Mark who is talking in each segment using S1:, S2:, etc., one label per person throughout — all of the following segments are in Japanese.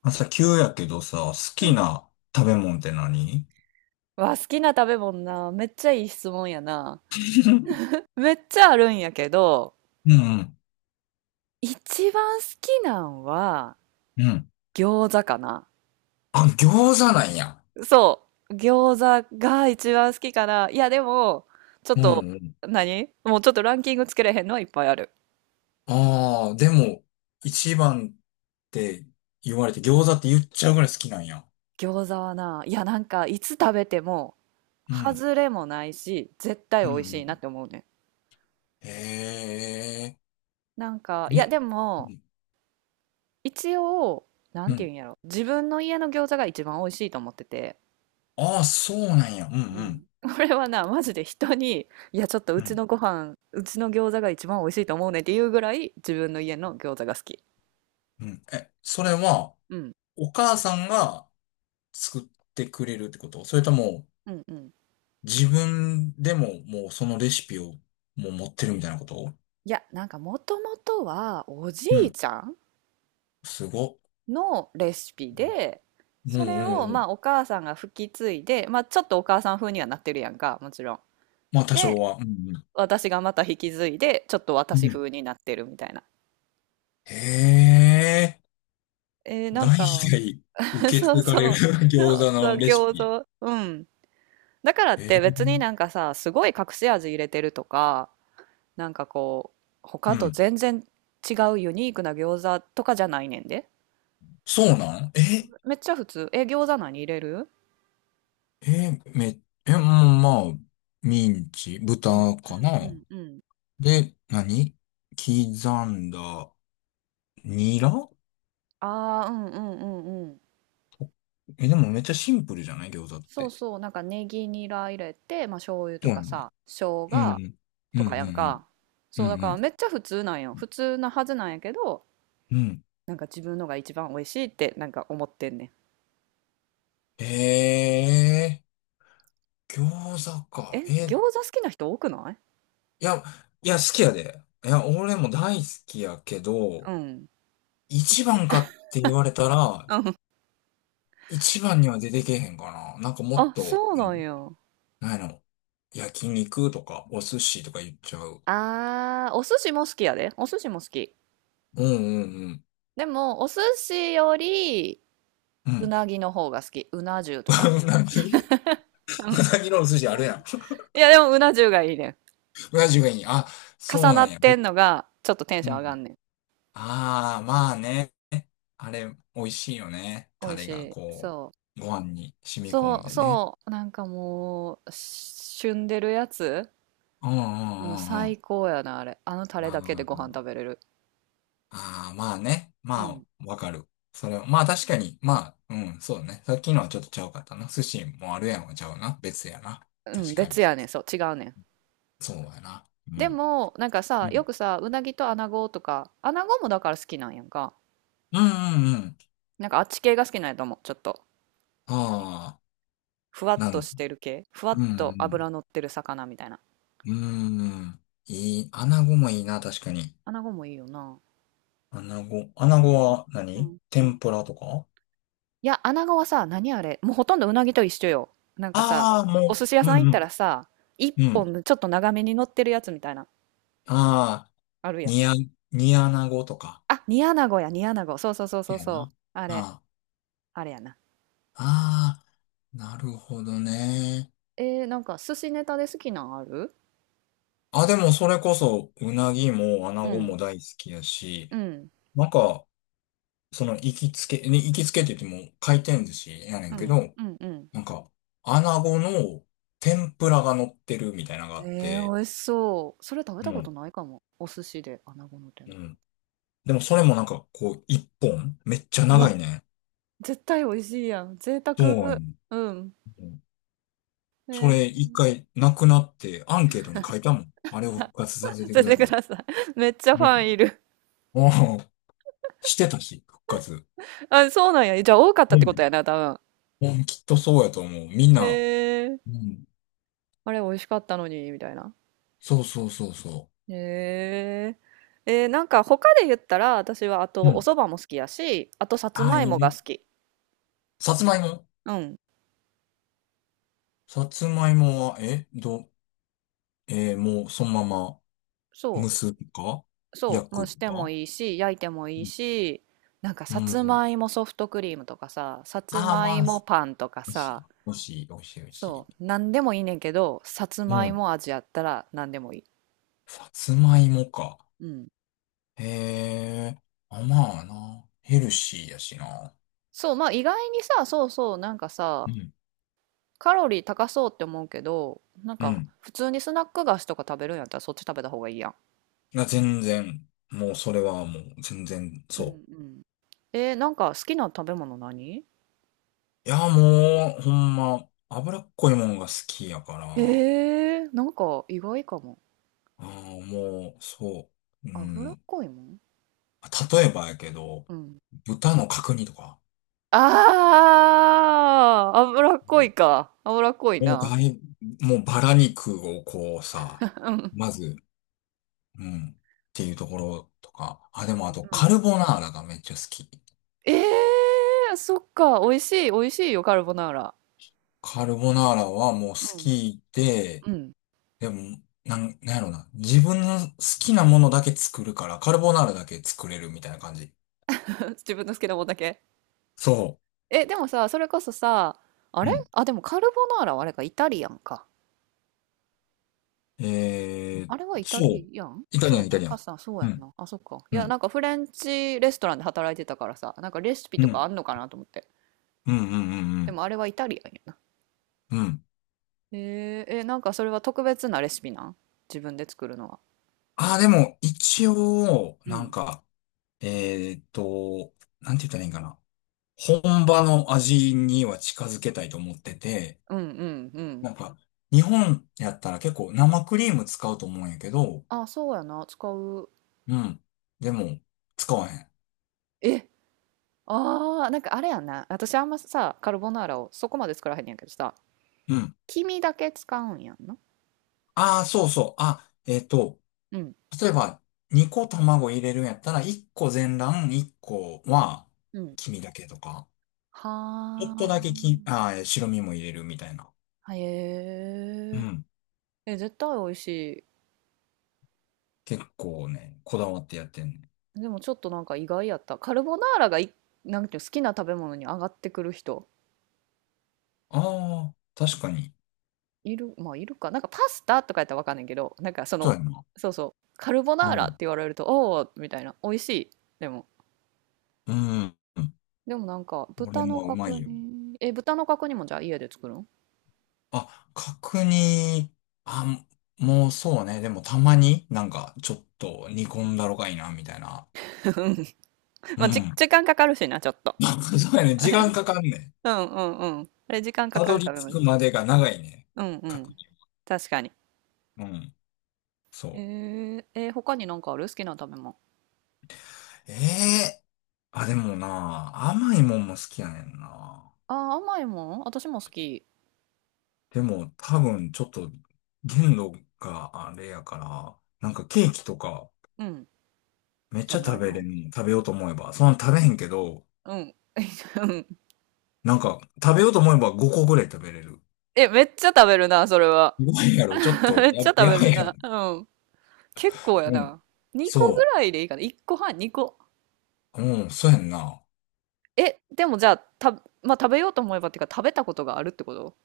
S1: 朝急やけどさ、好
S2: う
S1: き
S2: ん。
S1: な食べ物って何？
S2: わ、好きな食べ物な。めっちゃいい質問やな。めっちゃあるんやけど、
S1: うんうん、
S2: 一番好きなんは
S1: うん。
S2: 餃子かな。
S1: あ、餃子なんや。
S2: そう。餃子が一番好きかな。いや、でも、ちょっ
S1: う
S2: と、
S1: んうん。
S2: 何もうちょっとランキングつけれへんのはいっぱいある。
S1: ああ、でも、一番って言われて餃子って言っちゃうぐらい好きなんや。
S2: 餃子はな、いや、なんか、いつ食べても、
S1: うん、
S2: 外れもないし、絶対
S1: うん、
S2: 美
S1: う
S2: 味しいな
S1: ん。
S2: って思うね。
S1: へえ、
S2: なんか、いや、
S1: え、
S2: で
S1: う
S2: も、
S1: ん、
S2: 一応、な
S1: う
S2: んて言
S1: ん。
S2: うんやろ。自分の家の餃子が一番美味しいと思ってて。
S1: ああ、そうなんや。うん、
S2: う
S1: うん、
S2: ん。これはな、マジで人に、いや、ちょっとう
S1: う
S2: ち
S1: ん、
S2: のご飯、うちの餃子が一番美味しいと思うねっていうぐらい、自分の家の餃子が好き。
S1: うん。え、それは、
S2: うん。
S1: お母さんが作ってくれるってこと、それとも、
S2: うんうん。
S1: 自分でももうそのレシピをもう持ってるみたいなこと？
S2: いや、なんかもともとは、おじ
S1: う
S2: い
S1: ん。
S2: ちゃん
S1: すごっ。
S2: のレシピで、
S1: うんう
S2: それを、
S1: んう
S2: ま
S1: ん。
S2: あ、お母さんが吹き継いで、まあ、ちょっとお母さん風にはなってるやんか、もちろん。
S1: まあ多少
S2: で、
S1: は。うんう
S2: 私がまた引き継いで、ちょっと
S1: ん。
S2: 私
S1: うん。
S2: 風になってるみたいな。
S1: へえ。
S2: えー、な
S1: 代
S2: んか、
S1: 々 受け
S2: そう
S1: 継がれ
S2: そ
S1: る
S2: う。そ
S1: 餃
S2: う、
S1: 子
S2: そう
S1: のレシ
S2: 餃
S1: ピ。
S2: 子。うん。だからっ
S1: え
S2: て別になん
S1: え。
S2: かさ、すごい隠し味入れてるとか、なんかこう、
S1: う
S2: 他と
S1: ん。
S2: 全然違うユニークな餃子とかじゃないねんで。
S1: そうなん？え
S2: めっちゃ普通。え、餃子何入れる？
S1: え、うん、まあ、ミンチ、
S2: うん
S1: 豚かな。
S2: うんうんうん。
S1: で、何、刻んだ、ニラ。
S2: ああ、うんうんうんうん。
S1: え、でもめっちゃシンプルじゃない？餃子っ
S2: そう
S1: て。
S2: そう、なんかネギニラ入れて、まあ醤油と
S1: そうや
S2: か
S1: んな。
S2: さ、生
S1: うん。う
S2: 姜
S1: んうんう
S2: とかやん
S1: ん。
S2: か。
S1: う
S2: そう、だ
S1: ん
S2: か
S1: う
S2: ら
S1: ん。
S2: めっちゃ普通なんよ。普通なはずなんやけど、
S1: うん。
S2: なんか自分のが一番美味しいってなんか思ってんねん。
S1: ええー、餃子か。
S2: え、餃子好きな人多くない？
S1: いや、いや、好きやで。いや、俺も大好きやけ
S2: う
S1: ど、
S2: ん。い
S1: 一番
S2: うん。
S1: かって言われたら、一番には出てけへんかな。なんかもっ
S2: あ、
S1: と、
S2: そう
S1: う
S2: なん
S1: ん、
S2: や。
S1: なんやろ。焼肉とか、お寿司とか言っちゃう。
S2: あー、お寿司も好きやで。お寿司も好き。
S1: うんうんうん。
S2: でも、お寿司より、
S1: う
S2: う
S1: ん。
S2: なぎの方が好き。うな重とか。
S1: うなぎ、
S2: うん。
S1: うなぎのお寿司あるやん。
S2: いや、でも、うな重がいいねん。
S1: うな重がいい。あ、そう
S2: 重
S1: な
S2: な
S1: ん
S2: っ
S1: や。
S2: て
S1: え、
S2: んのが、ちょっとテンシ
S1: う
S2: ョン上が
S1: ん。
S2: んねん。
S1: ああ、まあね。あれ、美味しいよね。
S2: 美
S1: タ
S2: 味し
S1: レが
S2: い。
S1: こ
S2: そ
S1: う、ご飯に
S2: う。
S1: 染み込ん
S2: そう、
S1: でね。
S2: そう。なんかもう、旬でるやつ
S1: うんう
S2: もう
S1: んうんう
S2: 最
S1: ん。
S2: 高やな、あれ。あのタレ
S1: あ
S2: だけでご飯
S1: ー
S2: 食べれる。
S1: まあね。
S2: う
S1: ま
S2: ん。
S1: あ、わかる。それは、まあ確かに、まあ、うん、そうだね。さっきのはちょっとちゃうかったな。寿司もあるやんはちゃうな。別やな。
S2: うん、
S1: 確かに。
S2: 別やねん。そう、違うねん。
S1: そうやな。う
S2: で
S1: ん。
S2: も、なんか
S1: う
S2: さ、よ
S1: ん。
S2: くさ、うなぎとアナゴとか、アナゴもだから好きなんやんか。
S1: うんうんうん。
S2: なんかあっち系が好きなんやと思う。ちょっと。何
S1: ああ、
S2: ふわっ
S1: な
S2: と
S1: ん、
S2: してる系。ふわっ
S1: う
S2: と脂
S1: ん
S2: 乗ってる魚みたいな。
S1: うん。うん。いい。穴子もいいな、確かに。
S2: 穴子もいいよな。
S1: アナゴ。アナ
S2: え
S1: ゴ
S2: ー
S1: は
S2: う
S1: 何、
S2: んうん。
S1: 天ぷらとか？
S2: いや、穴子はさ、何あれ、もうほとんどうなぎと一緒よ。なんかさ、
S1: ああー、
S2: お
S1: も
S2: 寿司屋
S1: う、
S2: さん
S1: う
S2: 行
S1: ん
S2: っ
S1: う
S2: た
S1: ん、
S2: らさ、一
S1: うん。
S2: 本のちょっと長めに乗ってるやつみたいな、
S1: ああ、
S2: あるやん。
S1: 煮あ、煮アナゴとか。
S2: あ、煮穴子や、煮穴子。そうそうそう
S1: い
S2: そう
S1: や
S2: そ
S1: な。
S2: う。あれ、
S1: あ
S2: あれやな。
S1: あ、ああ、なるほどね。
S2: なんか寿司ネタで好きなんある？
S1: あ、でもそれこそ、うなぎもア
S2: う
S1: ナゴ
S2: ん、
S1: も大好きやし、
S2: うん、
S1: なんか、その行きつけ、ね行きつけって言っても回転寿司やね
S2: う
S1: んけ
S2: ん、
S1: ど、
S2: うん、うん。
S1: なんか、アナゴの天ぷらが乗ってるみたいなのがあっ
S2: ええ、
S1: て、
S2: 美味しそう。それ食べ
S1: う
S2: たこと
S1: ん。
S2: ないかも。お寿司で穴子の天
S1: う
S2: ぷら。
S1: ん。でもそれもなんかこう、一本めっちゃ
S2: う
S1: 長
S2: わ、
S1: いね。
S2: 絶対美味しいやん。贅
S1: そう
S2: 沢。
S1: やねん。
S2: うん。え
S1: それ
S2: え。
S1: 一回なくなってアンケートに書いたもん。あれを復活させ て
S2: 教
S1: く
S2: え
S1: だ
S2: てく
S1: さい。
S2: ださい。めっちゃフ
S1: ね。
S2: ァンいる。
S1: もう、してたし、復活。
S2: あ、そうなんや。じゃあ多かったっ
S1: う
S2: てこと
S1: ん。
S2: やな、多分。
S1: うんきっとそうやと思う。みん
S2: え
S1: な、
S2: え。
S1: うん。
S2: あれ美味しかったのに、みたいな。
S1: そうそうそうそ
S2: ええ。なんか他で言ったら、私はあ
S1: う。う
S2: とお
S1: ん。
S2: 蕎麦も好きやし、あとさつ
S1: ああ、
S2: ま
S1: い
S2: い
S1: い
S2: もが
S1: ね。
S2: 好き。
S1: さつまいも。
S2: うん。
S1: さつまいもは、えー、もうそのまま
S2: そ
S1: 蒸
S2: う。
S1: すとか
S2: そ
S1: 焼
S2: う、蒸
S1: く
S2: しても
S1: とか。
S2: いいし、焼いてもいいし、なんか
S1: う
S2: さつ
S1: ん。
S2: まいもソフトクリームとかさ、さつ
S1: ああ、
S2: まい
S1: まあ、
S2: もパンとか
S1: 美味しい、
S2: さ、
S1: 美味しい、美味しい。
S2: そう、なんでもいいねんけど、さつ
S1: う
S2: まい
S1: ん。
S2: も味やったらなんでもいい。
S1: さつまいもか。
S2: うん。
S1: へえ。あ、まあな。ヘルシーやしな。
S2: そう、まあ意外にさ、そうそう、なんかさ、
S1: うん。
S2: カロリー高そうって思うけど、なん
S1: う
S2: か
S1: ん。
S2: 普通にスナック菓子とか食べるんやったらそっち食べた方がいいやん。
S1: な、全然。もうそれはもう全然
S2: うん
S1: そ
S2: うん。なんか好きな食べ物何？
S1: う。いや、もう、ほんま、脂っこいもんが好きやから。
S2: へえ、なんか意外かも。
S1: あーもう、そう。う
S2: 脂っ
S1: ん。
S2: こいもん。
S1: 例えばやけど、
S2: うん。
S1: 豚の角煮とか。
S2: ああ、脂っ
S1: う
S2: こ
S1: ん、
S2: いか。脂っこい
S1: もう
S2: な。
S1: だいもうバラ肉をこうさ、
S2: うん。
S1: まず、うん。っていうところとか。あ、でもあと
S2: うん。
S1: カルボナーラがめっちゃ好き。
S2: ええ、そっか。美味しい、美味しいよ、カルボナーラ。
S1: カルボナーラはもう好
S2: うん。
S1: きで、
S2: うん。
S1: でも、なんやろな。自分の好きなものだけ作るから、カルボナーラだけ作れるみたいな感じ。
S2: 自分の好きなもんだけ。
S1: そ
S2: え、でもさ、それこそさ、あ
S1: う。
S2: れ
S1: うん。
S2: あ、でもカルボナーラはあれか、イタリアンか。
S1: えー、
S2: あれはイタ
S1: そ
S2: リ
S1: う。
S2: アン
S1: イタ
S2: そ
S1: リ
S2: う
S1: ア
S2: や
S1: ン、イタ
S2: な。
S1: リア
S2: パ
S1: ン。
S2: スタ、そうや
S1: う
S2: ん
S1: ん、
S2: な。あ、そっか。い
S1: う
S2: や、
S1: ん、
S2: なんかフレンチレストランで働いてたからさ、なんかレシピ
S1: う
S2: と
S1: ん、う
S2: か
S1: ん、
S2: あんのかなと思って。
S1: うん、う
S2: で
S1: ん。
S2: もあれはイタリアンやな。
S1: うん。
S2: え、なんかそれは特別なレシピなん？自分で作るのは。
S1: ああー、でも、一応、
S2: う
S1: なん
S2: ん
S1: か、えーっと、なんて言ったらいいんかな。本場の味には近づけたいと思ってて、
S2: うんうんうん。
S1: なんか、日本やったら結構生クリーム使うと思うんやけど、
S2: あ、そうやな、使う。
S1: うん。でも、使わへん。
S2: え、ああ、なんかあれやんな。私あんまさ、カルボナーラをそこまで作らへんやけどさ、
S1: うん。
S2: 黄身だけ使うんやんな。
S1: ああ、そうそう。あ、
S2: うん、
S1: 例えば、2個卵入れるんやったら、1個全卵、1個は
S2: うん。
S1: 黄身だけとか、ちょっとだけき、
S2: は
S1: あー、白身も入れるみたいな。
S2: あ、へ
S1: う
S2: え。
S1: ん。
S2: え、絶対美味し
S1: 結構ね、こだわってやってんね。
S2: い。でもちょっとなんか意外やった。カルボナーラがい、なんていうの好きな食べ物に上がってくる人、
S1: ああ、確かに。
S2: いる、まあいるか。なんかパスタとかやったらわかんないけど、なんかそ
S1: そう
S2: の、
S1: やな。
S2: そうそう、カルボ
S1: う
S2: ナーラって
S1: ん。
S2: 言われると、おお、みたいな、美味しい。でも
S1: うん。うん、
S2: でもなんか
S1: 俺
S2: 豚の
S1: もうま
S2: 角
S1: いよ。
S2: 煮、え、豚の角煮もじゃあ家で作るん？
S1: あ、角煮、あ、もうそうね。でもたまになんかちょっと煮
S2: う
S1: 込ん
S2: ん。
S1: だろがいいな、みたいな。う
S2: まあ、じ、
S1: ん。
S2: 時間かかるしな、ちょっと。
S1: なんか そうやね。時間 かかんねん。
S2: うんうんうん。あれ時間か
S1: た
S2: か
S1: ど
S2: る
S1: り
S2: 食べ物
S1: 着
S2: で
S1: く
S2: す。
S1: までが長いね。
S2: うんう
S1: 確
S2: ん。
S1: 実。
S2: 確かに。
S1: うん。そう。
S2: 他になんかある好きな食べ物。
S1: ええ、あ、でもな、甘いもんも好きやねんな。
S2: あー、甘いもん私も好き。
S1: でも多分ちょっと限度があれやから、なんかケーキとか
S2: うん。
S1: めっ
S2: じ
S1: ち
S2: ゃ
S1: ゃ
S2: な
S1: 食
S2: い
S1: べれ
S2: の？
S1: ん？食べようと思えば。そんな食べへんけど、
S2: うん。うん。
S1: なんか食べようと思えば5個ぐらい食べれる。
S2: え、めっちゃ食べるな、それは。
S1: すごいやろ。ちょっ と
S2: めっちゃ食
S1: や、
S2: べ
S1: やばい
S2: る
S1: やろ。
S2: な。うん。結構や
S1: うん。
S2: な。2個ぐ
S1: そ
S2: らいでいいかな。1個半、2個。
S1: う。うん、そうやんな。
S2: え、でもじゃあ、た、まあ、食べようと思えばっていうか、食べたことがあるってこと？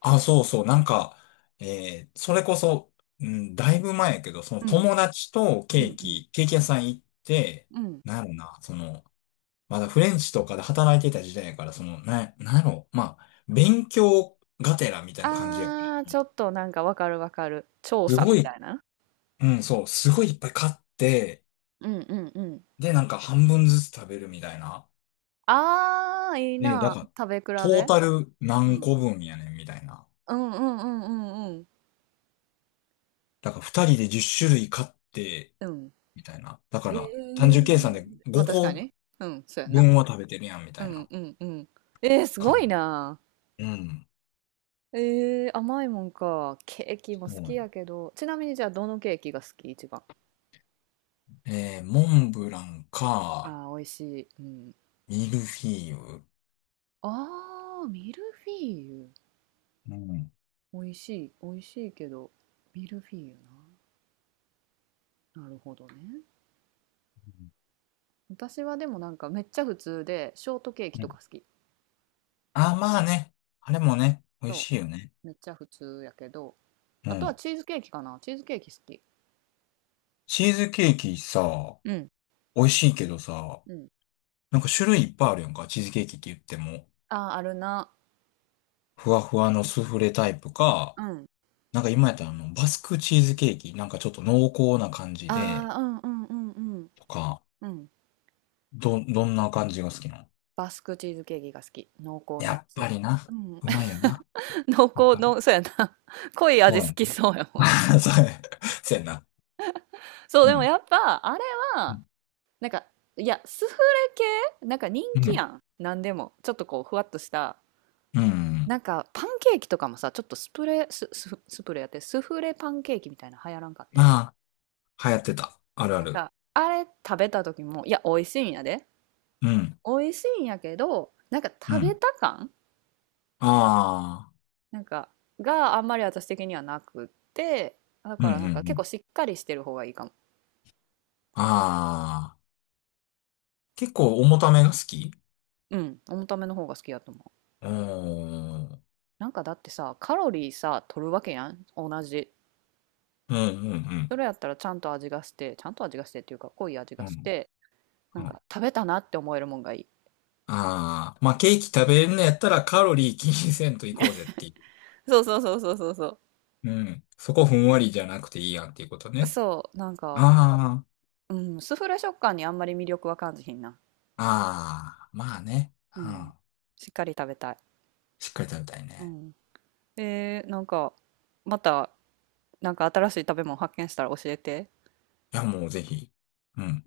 S1: あ、そうそう、なんか、それこそ、うん、だいぶ前やけど、その
S2: うん、
S1: 友達と
S2: う
S1: ケ
S2: ん、
S1: ー
S2: うん、
S1: キ、ケーキ屋さん行って、
S2: うん。
S1: なんやろな、その、まだフレンチとかで働いてた時代やから、その、なんやろ、まあ、勉強がてらみたいな感じやから。
S2: あー、ちょっとなんかわかるわかる。調
S1: す
S2: 査
S1: ご
S2: みた
S1: い、
S2: いな。
S1: うん、そう、すごいいっぱい買って、
S2: うんうんうん。
S1: で、なんか半分ずつ食べるみたいな。
S2: あー、いい
S1: で、だ
S2: な。
S1: から、
S2: 食べ比
S1: トー
S2: べ。
S1: タル
S2: う
S1: 何
S2: ん。
S1: 個分やねんみたいな。
S2: うんうんうんうんうん。
S1: だから二人で10種類買って、
S2: うん。
S1: みたいな。だか
S2: え
S1: ら、単
S2: え、
S1: 純計算で
S2: まあ確か
S1: 5
S2: に。うん、そうや
S1: 個
S2: な。
S1: 分は食べてるやん、み
S2: う
S1: たい
S2: ん
S1: な
S2: うんうん。す
S1: 感
S2: ごい
S1: じ。
S2: な。
S1: うん。
S2: 甘いもんか。ケーキ
S1: そ
S2: も好
S1: うや
S2: き
S1: ね、
S2: やけど。ちなみにじゃあ、どのケーキが好き一番。
S1: モンブランか、
S2: ああ、美味しい。うん。
S1: ミルフィーユ。
S2: ああ、ミルフィーユ。
S1: うん。
S2: 美味しい、美味しいけど、ミルフィーユな。なるほどね。私はでもなんかめっちゃ普通で、ショートケーキ
S1: う
S2: と
S1: ん、
S2: か好き。
S1: あ、まあね。あれもね、美味
S2: そ
S1: しいよね。
S2: う、めっちゃ普通やけど、
S1: う
S2: あとは
S1: ん。
S2: チーズケーキかな。チーズケーキ好き。
S1: チーズケーキさ、
S2: うん。
S1: 美味しいけどさ、
S2: うん。
S1: なんか種類いっぱいあるやんか、チーズケーキって言っても。
S2: ああ、あるな。
S1: ふわふわのスフレタイプか、
S2: うん。
S1: なんか今やったらあの、バスクチーズケーキ、なんかちょっと濃厚な感じ
S2: あ
S1: で、
S2: あ、うんうんうんうん。
S1: とか、
S2: うん。
S1: どんな感じが好きなの？
S2: バスクチーズケーキが好き。濃厚な
S1: や
S2: や
S1: っ
S2: つ。
S1: ぱりな。
S2: うん。
S1: うまいよな。
S2: 濃
S1: わ
S2: 厚
S1: かる。
S2: の、そうやな。濃い
S1: そ
S2: 味
S1: う
S2: 好
S1: や
S2: きそうやもん。
S1: な。そうや。そうやな。
S2: そう、
S1: う
S2: でも
S1: ん。
S2: やっぱ、あれ
S1: う
S2: は、
S1: ん。
S2: なんか、いや、スフレ系なんか人
S1: う
S2: 気や
S1: ん。
S2: ん。なんでも。ちょっとこう、ふわっとした。
S1: うん、
S2: なんか、パンケーキとかもさ、ちょっとスプレー、ス、ススプレーやって、スフレパンケーキみたいなの流行らんかった。
S1: まあ、流行ってた。あるあ
S2: なん
S1: る。
S2: か、あれ食べた時も、いや、美味しいんやで。
S1: うん。
S2: 美味しいんやけど、なんか
S1: う
S2: 食べ
S1: ん。
S2: た感、
S1: ああ。
S2: なんか、があんまり私的にはなくって、だ
S1: うん
S2: か
S1: うん
S2: らな
S1: う
S2: んか結
S1: ん。
S2: 構しっかりしてる方がいいかも。
S1: ああ。結構重ためが好き？
S2: うん、重ための方が好きやと思う。
S1: うーん。うん
S2: なんかだってさ、カロリーさ、取るわけやん。同じ
S1: うん
S2: それやったらちゃんと味がして、ちゃんと味がしてっていうか、濃い味
S1: う
S2: が
S1: ん。う
S2: し
S1: ん。
S2: て、なんか食べたなって思えるもんがいい。
S1: ああー。まあ、ケーキ食べれんのやったらカロリー気にせんといこうぜってい
S2: そうそうそうそうそうそ
S1: う。うん。そこふんわりじゃなくていいやんっていうこと
S2: う。
S1: ね。
S2: そう、なんか、
S1: ああ。
S2: うん、スフレ食感にあんまり魅力は感じひんな。
S1: ああ、まあね。
S2: う
S1: う
S2: ん。
S1: ん。
S2: しっかり食べたい。
S1: しっかり食べたい
S2: う
S1: ね。
S2: ん。えー、なんか、また、なんか新しい食べ物発見したら教えて。
S1: いや、もうぜひ。うん。